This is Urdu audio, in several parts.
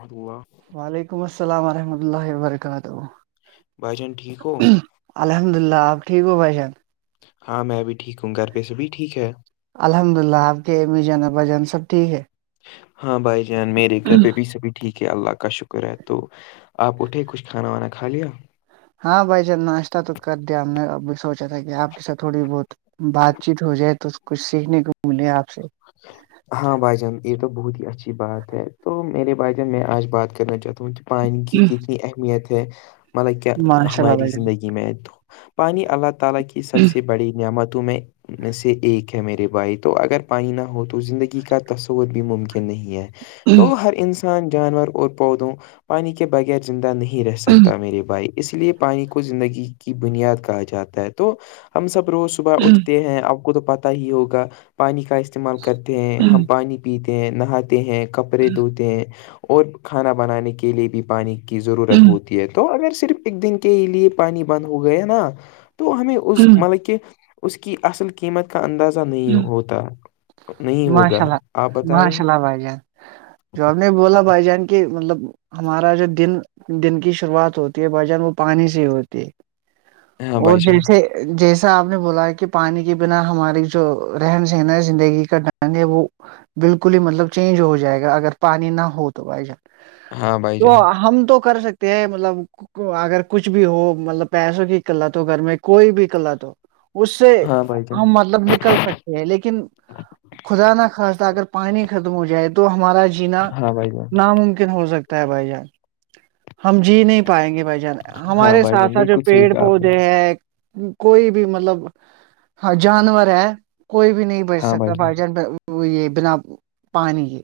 اور ہوا [unintelligible] وعلیکم السلام ورحمۃ اللہ وبرکاتہ بھائی جان ٹھیک ہو [unintelligible] الحمد للہ آپ ٹھیک ہوو بھائیشان ہاں میں بھی ٹھیک ہوں گھر پہ سے بھی ٹھیک ہے الحمد للہ آپ کے امی جان با جان سب ٹھیک ہے ہاں بھائی جان میرے گھر پہ بھی سبھی ٹھیک ہے اللہ کا شکر ہے تو آپ اٹھے کچھ کھانا وانا کھا لیا ہاں بھائی جب ناشتہ تو کر دیا ہم نے اب بھی سوچا تھا کہ آپ کے ساتھ تھوڑی بہت بات چیت ہو جائے تو کچھ سیکھنے کو ملے آپ سے ہاں بھائی جان یہ تو بہت ہی اچھی بات ہے تو میرے بھائی جان میں آج بات کرنا چاہتا ہوں پانی کی کتنی اہمیت ہے مطلب کیا ماشاء اللہ ہماری بھائی جان زندگی میں آئے تو پانی کی سب سے بڑی نعمتوں میں ان میں سے ایک ہے میرے بھائی تو اگر پائ نہ ہو تو زندگی کا تصور بھی ممکن نہیں ہے تو ہر انسان جانور اور پودوں پانی کی کے بغیر زندہ نہیں رہ سکتا میری بائیک اس لیے پانی کو زندگی کی بنیاد کہا جاتا ہے تو ہم سب روز صبح اٹھتے ہیں آپ کو تو پتہ ہی ہوگا پانی کا استعمال کر ہیں ہم پانی پیتے ہیں نہاتے ہیں کپڑے دھوتے ہیں اور کھانا بنانے کے لیے بھی پانی کی ضرورت ہوتی ہے تو اگر صرف ایک دن کے لیے پانی بند ہو گئے نا تو ہمیں اس مطلب کہ اس کی اصل قیمت کا اندازہ نہیں ہوتا نہیں ماشاء ہوگا اللہ آپ بتائیں ماشاء اللہ بھائی جان جو ہم نے بولا بھائی جان کی مطلب ہمارا جو دن دن کی شروعات ہوتی ہے بھجن وہ پانی سے ہوتی ہے ہاں اور بھائی جان جیسے جیسا آپ نے بولا ہے کہ پانی کے بنا ہماری جو رہن سہنا ہے زندگی کاٹنا ہے وہ بالکل ہی مطلب چینج ہو جائے گا اگر پانی نہ ہو تو بھائی جان ہاں بھائی تو جان ہم تو کر سکتے ہیں مطلب اگر کچھ بھی ہو مطلب پیسوں کی قلت ہو گھر میں کوئی بھی قلت ہو اس سے ہاں بھائی جان ہم مطلب ن کر سکتے ہیں لیکن خدا نہ خواستہ اگر پانی ختم ہو جائے تو تو ہمارا جینا ہاں بھائی جان ناممکن ہو سکتا بھائی جان ہم جی نہیں پائیں گے بھائی جان ہاں ہمارے بھائی ساتھ جان ساتھ جو بالکل صحیح پیڑ کہا آپ نے پودے ہیں کوئی بھی مطلب ہ جانور ہے کوئی بھی نہیں بچ سکتا بھائی جان یہ بنا پانی یہ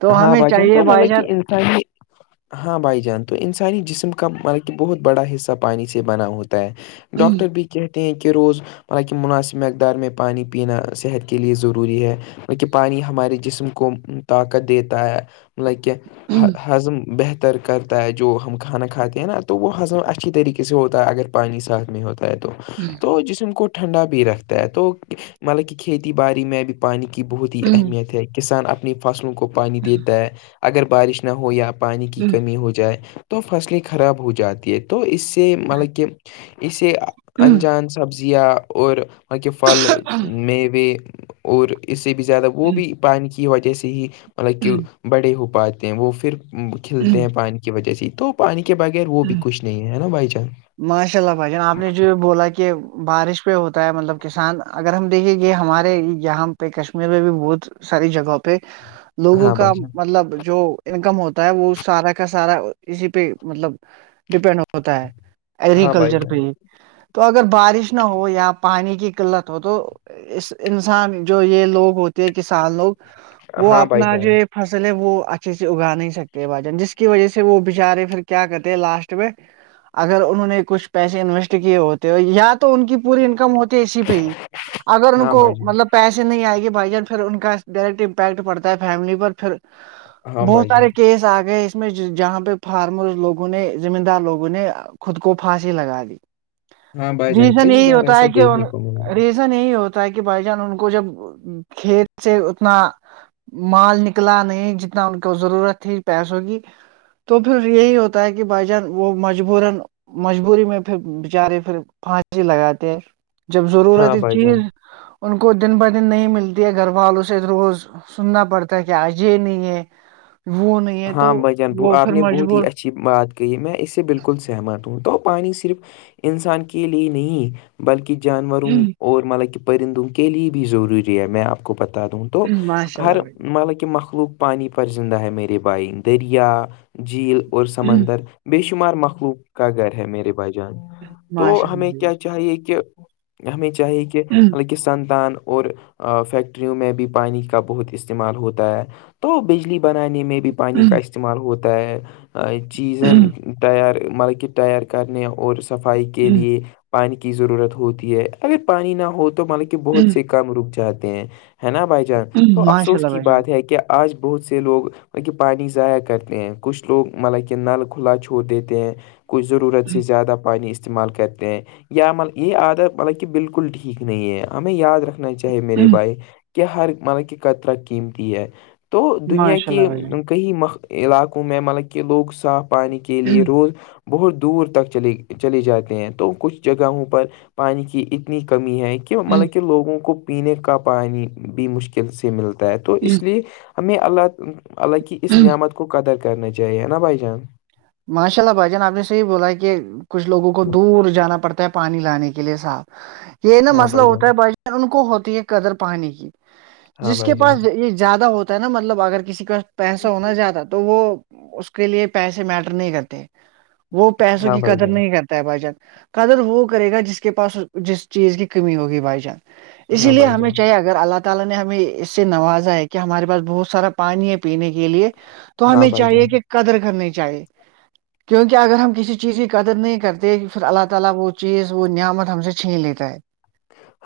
تو ہاں ہمیں بھائی جان چاہیے تو بائی مطلب چان کہ انسانی ہاں بھائی جان تو انسانی جسم کا مطب کہ بہت بڑا حصہ پانی سے بنا ہوتا ہے ڈاکٹر بی کہتے ہیں کہ روز حالانکہ مناسب مقدار میں پانی پینا صحت کے لیے ضروری ہے کہ پانی ہمارے جسم کو ت دیتا ہے لطل کہ ہضم بہتر تر کرتا ہے جو ہم کھانا کھاتے ہیں نا تو وہ ہضم اچھی طریقے سے ہوتا ہے اگر پانی ساتھ میں ہوتا ہے تو ہوں تو جسم کو ٹھنڈا بھی رکھتا ہے تو مطلب کہ کھیتی باڑی میں بھی پانی کی بہت ہی اہمیت ہے کسان اپنی فصلوں کو پانی دیتا ہے اگر بارش نہ ہو یا پانی کی کمی ہو جائے تو فصلیں خراب ہو جاتی ہے تو اس سے اس سے مطلب کہ اسے انجان سبزیاں اور ہاں کے پھل میوے اور اس سے بھی زیادہ وہ بھی پانی کی وجہ سے ہی مطلب کہ بڑے ہو پاتے ہیں وہ پھر کھلتے ہیں پانی وجہ سے تو پانی کے بغیر وہ بھی کچھ نہیں ہے نا بائی چانس ماشاء اللہ بھائی جان آپ نے جو بولا کہ بارش پہ ہوتا ہے مطلب کسان اگر ہم دیکھیے یہ ہمارے یہاں پہ کشمیر میں بھی بہت ساری جگہوں پہ لوگوں ہاں بھائی کا جان مطلب جو انکم ہوتا ہے وہ سارا کا سارا اسی پہ مطلب ڈیپینڈ ہوتا ہے ہاں بھائی ایگریکلچر جان پہ تو اگر بارش نہ ہو یا پانی کی قلت ہو تو اس انسان جو یہ لوگ ہوتے ہے کسان لوگ وہ ہاں بھائی اپنا جان جو فصل ہے وہ اچھے سے اگا نہیں سکتے بھائی جان جس کی وجہ سے وہ بچارے پھر کیا کرتے لاسٹ میں اگر انہوں نے کچھ پیسے انویسٹ کیے ہوتے یا تو ان کی پوری انکم ہوتی شی پہ ہی اگر ان ہاں کو بھائی جان مطلب پیسے نہیں آئے گے بھائی جان پھر ان کا ڈائریکٹ امپیکٹ پڑتا ہے فیملی پر پھر ہاں بہت بھائی جان سارے کیس آ گئے اس میں جہاں پہ فارمر لوگ لگ نے زمین دار لوگوں نے خود کو پھانسی لگا دی ہاں بھائی جان ریزن کئی یہی بار ہوتا ایسا ہے کہ دیکھنے کو ملا ہے ریزن یہی ہوتا ہے کہ بھائی جان ان کو جب کھیت سے اتنا [unintelligible] مال نکلا نہیں جتنا ان کو ضرورت تھی پیسوں کی تو پھر یہی ہوتا تاکہ بجن وہ مجبورن [unintelligible] مجبوری میں پھر بچارے پھر پھانسی لگاتے جب ضرورت ہاں بھائی جان چیز ان کو دن بہ دن نہیں ملتی ہے گھر والوں سے روز سننا پڑتا ہے کہ آجے نہیں ہے وہ نہیں ہے تو ہاں بھجان وہ آپ پھر نے بہت ہی مجبور اچھی بات کہی میں اس سے بالکل سہمت ہ تو پانی صرف انسان کے لیے نہیں بلکہ جانوروں اور مطلب کہ پرندوں کے لیے بھی ضروری ہے میں آپ کو بتا دوں تو ماشاء اللہ ہر بھائی مطلب کہ مخلوق پانی پر زندہ ہے میرے بھائی دریا جھیل اور سمندر بے شمار مخلوق کا گھر ہے میرے بھائی جان تو ماشاء ہمیں کیا چاہیے کہ ہمیں چاہیے کہ مطلب کہ سنتان اور فیکٹریوں میں بھی پانی کا بہت استعمال ہوتا ہے تو بجلی بنانے میں بھی پانی کا استعمال ہوتا ہے چیزیں ٹائیر مطلب کہ ٹائیر کرنے اور صفائی کے اللہ لیے پانی کی ضرورت ہوتی ہے اگر پانی نہ ہو تو مطل کے بہت سے کام رک جاتے ہیں [unintelligible] ہے نا بھائی جان تو ماشاء افسوس اللہ کی بھائی جان بات ہے کہ آج بہت سے لوگ کہ پانی ضائع کرتے ہیں کچھ لوگ مطلب کہ نل کھلا چھوڑ دیتے ہیں کوچ ضرورت سے زیادہ پانی استعمال کرتے ہیں یا م یہ عادت مطلب کہ بالکل ٹھیک نہیں ہے ہمیں یاد رکھ چاہے میرے بھائی کہ ہر مطلب کہ قطرا قیمتی ہے تو دنیا ماشاء کی اللہ بھائی کئی م علاقوں میں مطلب کہ لوگ صاف پانی کے لیے جان روز بہت دور تک چلے چلے جاتے ہیں تو کچھ جگہوں پر پانی کی اتنی کمی ہے کہ مطلب کہ لوگوں کو پینے کا پانی بھی مشکل سے ملتا ہے تو اس لیے ہمیں اللہ اللہ کی اس نعمت کو قدر کرنا چاہیے نا بھائی جان ماشاء اللہ بھائی جان آپ نے صحیح بولا کہ کچھ لوگوں کو دور جانا پڑتا ہے پانی لانے کے لیے صاف یہ نا ہاں مسئلہ بھائی جان ہوتا ہے ب ان کو ہوتی ہے قدر پانی کی ہاں جس کے بھائی جان پاس یہ زیادہ ہوتا ہے نا مطلب اگر کسی کا پیسہ ہونا زیادہ تو وہ اس کے لیے پیسے میٹر نہیں کرتے وہ پیسوں ہاں کی بھائی قدر جان نہیں کرتے بھائی جان قدر وہ کرے گا جس کے پاس جس چیز کی کمی ہوگی بھائی جان اسی ہاں لیے بھائی ہمیں جان چاہے گ اگر اللہ تعالی نے ہمیں اس سے نوازا ہے کہ ہمارے پاس بہت سارا پانی ہے پینے کے لیے تو ہاں ہمیں بھائی چاہیے جان کہ قدر کرنی چاہیے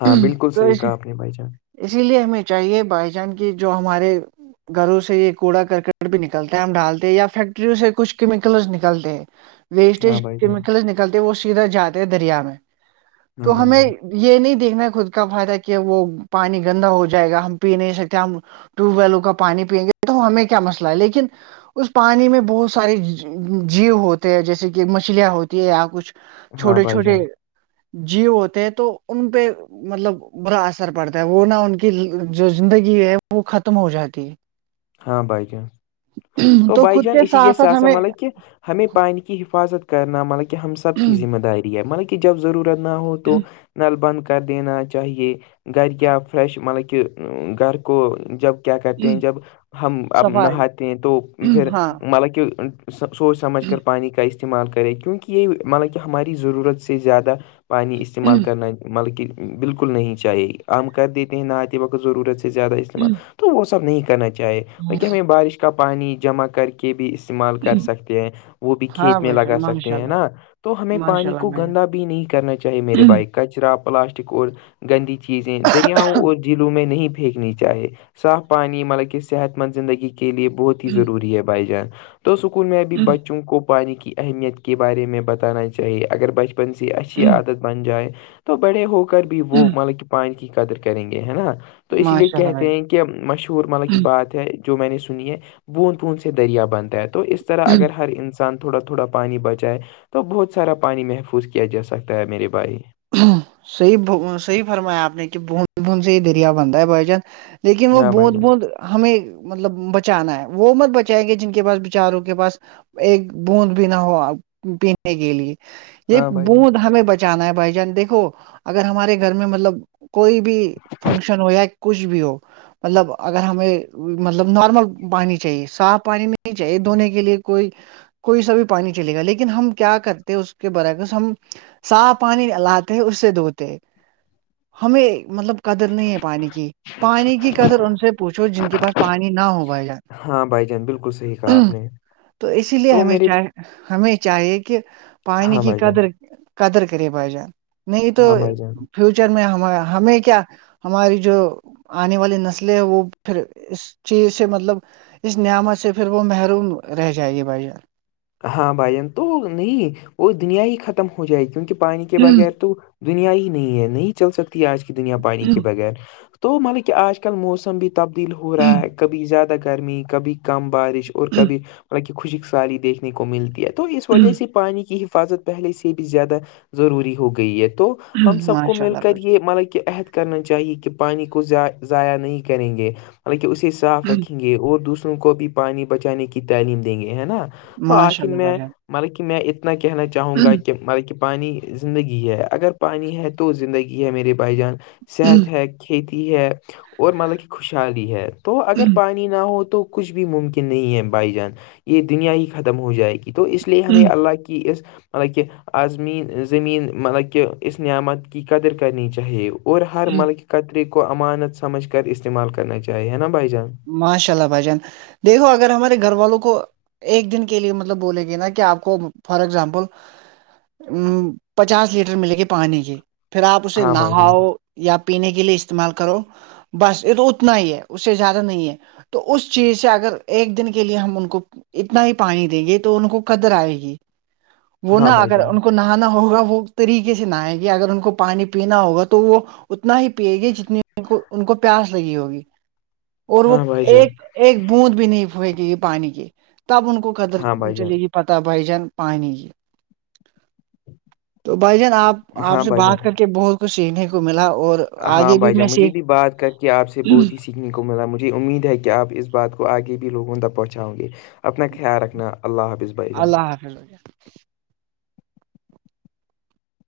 ہاں بالکل تو صحیح کہا آپ نے بھائی جان اسی لیے ہمیں چاہیے بائی جان کی جو ہمارے گھروں سے یہ کوڑا کرکٹ بھی نکلتا ہے ہم ڈالتے ہیں یا فیکٹریوں سے کچھ کیمیکلس نکلتے ہیں ہاں ویسٹیج بھائی جان کیمکل نکل کتے وہ سیدھا جاتے ہیں دریا میں ہاں تو بھائی ہمیں جان یہ نہیں دیکھنا خود کا فائدہ کہ وہ پانی گندا ہو جائے گا ہم پی نہیں سکتے ہم ٹیوب ویل کا پانی پئیں گے تو ہمیں کیا مسئلہ ہے لیکن اس پانی میں بہت سارے جیو ہوتے ہیں جیسے کہ مچھلیاں ہوتی ہے یا کچھ ہاں چھوٹے بھائی چھوٹے جان جیو ہوتے ہیں تو ان پہ مطلب برا اثر پڑتا ہے وہ نہ ان کی جو زندگی ہے وہ ختم ہو جاتی ہے ہاں بائی جان تو بائی خود جان کے اسی یہ ساتھ ساتھ سس ہمیں مطلب کہ ہمیں پانی کی حفاظت کرنا مطلب کہ ہم سب کی ذمہ داری ہے مطلب کہ جب ضرور نہ ہو تو نل بند کر دینا چاہیے گھر کیا فریش مطلب کہ گھر کو جب کیا کرتے ہیں جب ہم اب صفائی نہاتے ہیں تو پھر ہاں مطلب کہ سوچ سمجھ کر پانی کا استعمال کرے کیونکہ یہ مطلب کہ ہماری ضرورت سے زیادہ پانی استعمال کرنا بلکہ بالکل نہیں چاہیے عم کر دیتے ہیں نہ آتے وقت ضرورت زیادہ استعمال تو وہ سب نہیں کرنا چاہے وہ کیا ہمیں بارش کا پانی جمع کر کے کے بھی استعمال کر سکتے ہیں وہ بھی ہاں کھیت میں بھائی لگا جان سکتے ماشاء ہیں اللہ نا تو ہمیں ماشاء پانی اللہ کو میں گندا بھی نہیں کرنا چاہیے میرے بائک کو کچرا پلاسٹک اور گندی چیزیں دریاؤں اور جھیلوں میں نہیں بھی پھییکنی چاہے صاف پانی مطلب کہ صحت مند زندگی کے لیے بہت ہی ضروری ہے بھائی جان تو اسکول میں بھی بچوں کو پانی کی اہمیت کے بارے میں بتانا چاہیے اگر بچپن سے اچھی عادت بن جائے تو بڑے ہو کر بھی وہ مطلب کہ پانی کی قدر کریں گے ہے نا تو اسی لیے ماشاء اللہ کہتے بھائی ہیں کہ مشہور مطلب کہ بعات ہے جو میں نے سنی ہے بوند بوند سے دریا بنتا ہے تو اس طرح اگر ہر انسان انسان تھوڑا تھوڑا پانی بچائے تو بہت سارا پانی محفوظ کیا جا سکتا ہے میرے بھائی صحی صی فرمایا آپ نے کہ ب ب سے ہی دریا بندا ہے بھائیجن لیکن وہ ہاں بھائی بت جان بونت ہمیں مطلب بچانا ہے وہ ع مر بچائیں گے جن کے پاس بیچاروں کے پاس ایک بوند بھی نہ ہو پینے کے لیے یہ ہاں بھائی جان بوند ہمیں بچانا ہے بھائی جان دیکھو اگر ہمارے گھر میں مطلب کوئی بھی فنکشن ہویا کچھ بھی ہو مطلب اگر ہمیں مطلب نارمل پانی چاہیے صاف پانی میں نہیں چاہیے دنے کے لیے کوئی کوئی سا بھی پانی چلے گا لیکن ہم کیا کرتے اس کے برعکس ہم صاف پانی لاتے ہیں اس سے دھوتے ہیں ہمیں مطلب قدر نہیں ہے پانی کی پانی کی قدر ان سے پوچھو جن کے پاس پانی نہ ہو بھائی جان ہاں بائی بالکل صحیح کہا آپ نے تو اسی لیے تو ہمیں میرے چاہ ہمیں چاہیے کہ پانی ہاں کی بھائی جان قدر قدر کرے بھائی جان نہیں تو ہاں بھائی جان فیوچر میں ہم ہمیں کیا ہماری جو آنے والی نسلیں ہے وہ پھر اس چیز سے مطلب اس نعمت سے پھر وہ محروم رہ جائے گے بھیاان ہاں بھائین تو نہیں وہ دنیا ہی ختم ہو جائے کیونکہ پانی کے بغیر تو دنیا ہی نہیں ہے نہیں چل سکتی آج کی دنیا پانی کے بغیر تو مطلب کہ آج کل موسم بھی تبدیل ہو رہا ہے کبھی زیادہ گرمی کبھی کم بارش اور کبھی جان مب خوشک ساری دیکھنے کو ملتی ہے تو اس وجہ سے پانی کی حفاظت پہلے سے بھی زیادہ ضروری ہو گئی ہے تو ہم سب کو ماشاء مل اللہ کر بھائی یہ مطلب کہ عہد کرنا چاہیے کہ پانی کو ضائع نہیں کریں گے مطلب کہ اسی سے صاف جان رکھیں گے اور دوسروں کو بھی پانی بچانے کی تعلیم دیں گے ہے نا تو ماشاء آخر اللہ بھائی میں جان مطلب کہ میں اتنا کہنا چاہوں گا کہ ملب کہ پانی زندگی ہے اگر پانی ہے تو زندگی ہے میرے بھائی جان صحت ہے کھیتی ہے اور مطلب کہ خوشحالی ہے تو اگر پانی نہ ہو تو کچھ بھی ممکن نہیں ہے بھائی جان یہ دنیا ہی ختم ہو جائے گی تو اس لیے ہمیں اللہ کی اس مطلب کہہ آزمین زمین مطلب کہہ اسس نعمت کی قدر کرنی چاہ وہ اور ہر ملک قطرے کو امانت سمجھ کر استعمال کرنا چاہیے ہے نا بھائی جان ماشاء اللہ بھجان دیکھو اگر ہمارے گھر والوں کو ایک دن کے لیے مطلب بولے گے نا کہ آپ کو فار اگزامپل پچاس لیٹر ملے گی پانی کی پھر آپ اسے ہاں بھائی جان نہاؤ یا پینے کے لیے استعمال کرو بس یہ تو اتنا ہی ہے اس سے زیادہ نہیں ہے تو اس چیز سے اگر ایک دن کے لیے ہم ان کو اتنا ہی پانی دیں گے تو ان کو قدر آئے گی وہ ہاں نہا بھائی اگر جان ان کو نہ ا ہوگا وہ طریقے سے نہئے گی اگر ان کو پانی پینا ہوگا تو وہ اتنا ہی پی گی جتنی کو ان کو پیاس لگی ہوگی اور وہ ہاں بھائی جان ایک ایک بوند بھی نہیں پھ گی پانی کی تب ان کو قدر ہاں بھائی جان چلے گی پتہ بھائی جان پانیانی یہ تو بھائی جان آپ آپ ہاں سے بھائی جان بات کر کے بہت کچھ سیکھنے کو ملا اور ہاں آگے بھائی جان میں مجھے بھی بات کر کے آپ سے سیکھ بہت ہی سیکھنے کو ملا مجھے امید ہے کہ آپ اس بات کو آگے بھی لوگوں تک پہنچاؤں گے اپنا خیال رکھنا اللہ حافظ بھائی جان اللہ حافظ ہو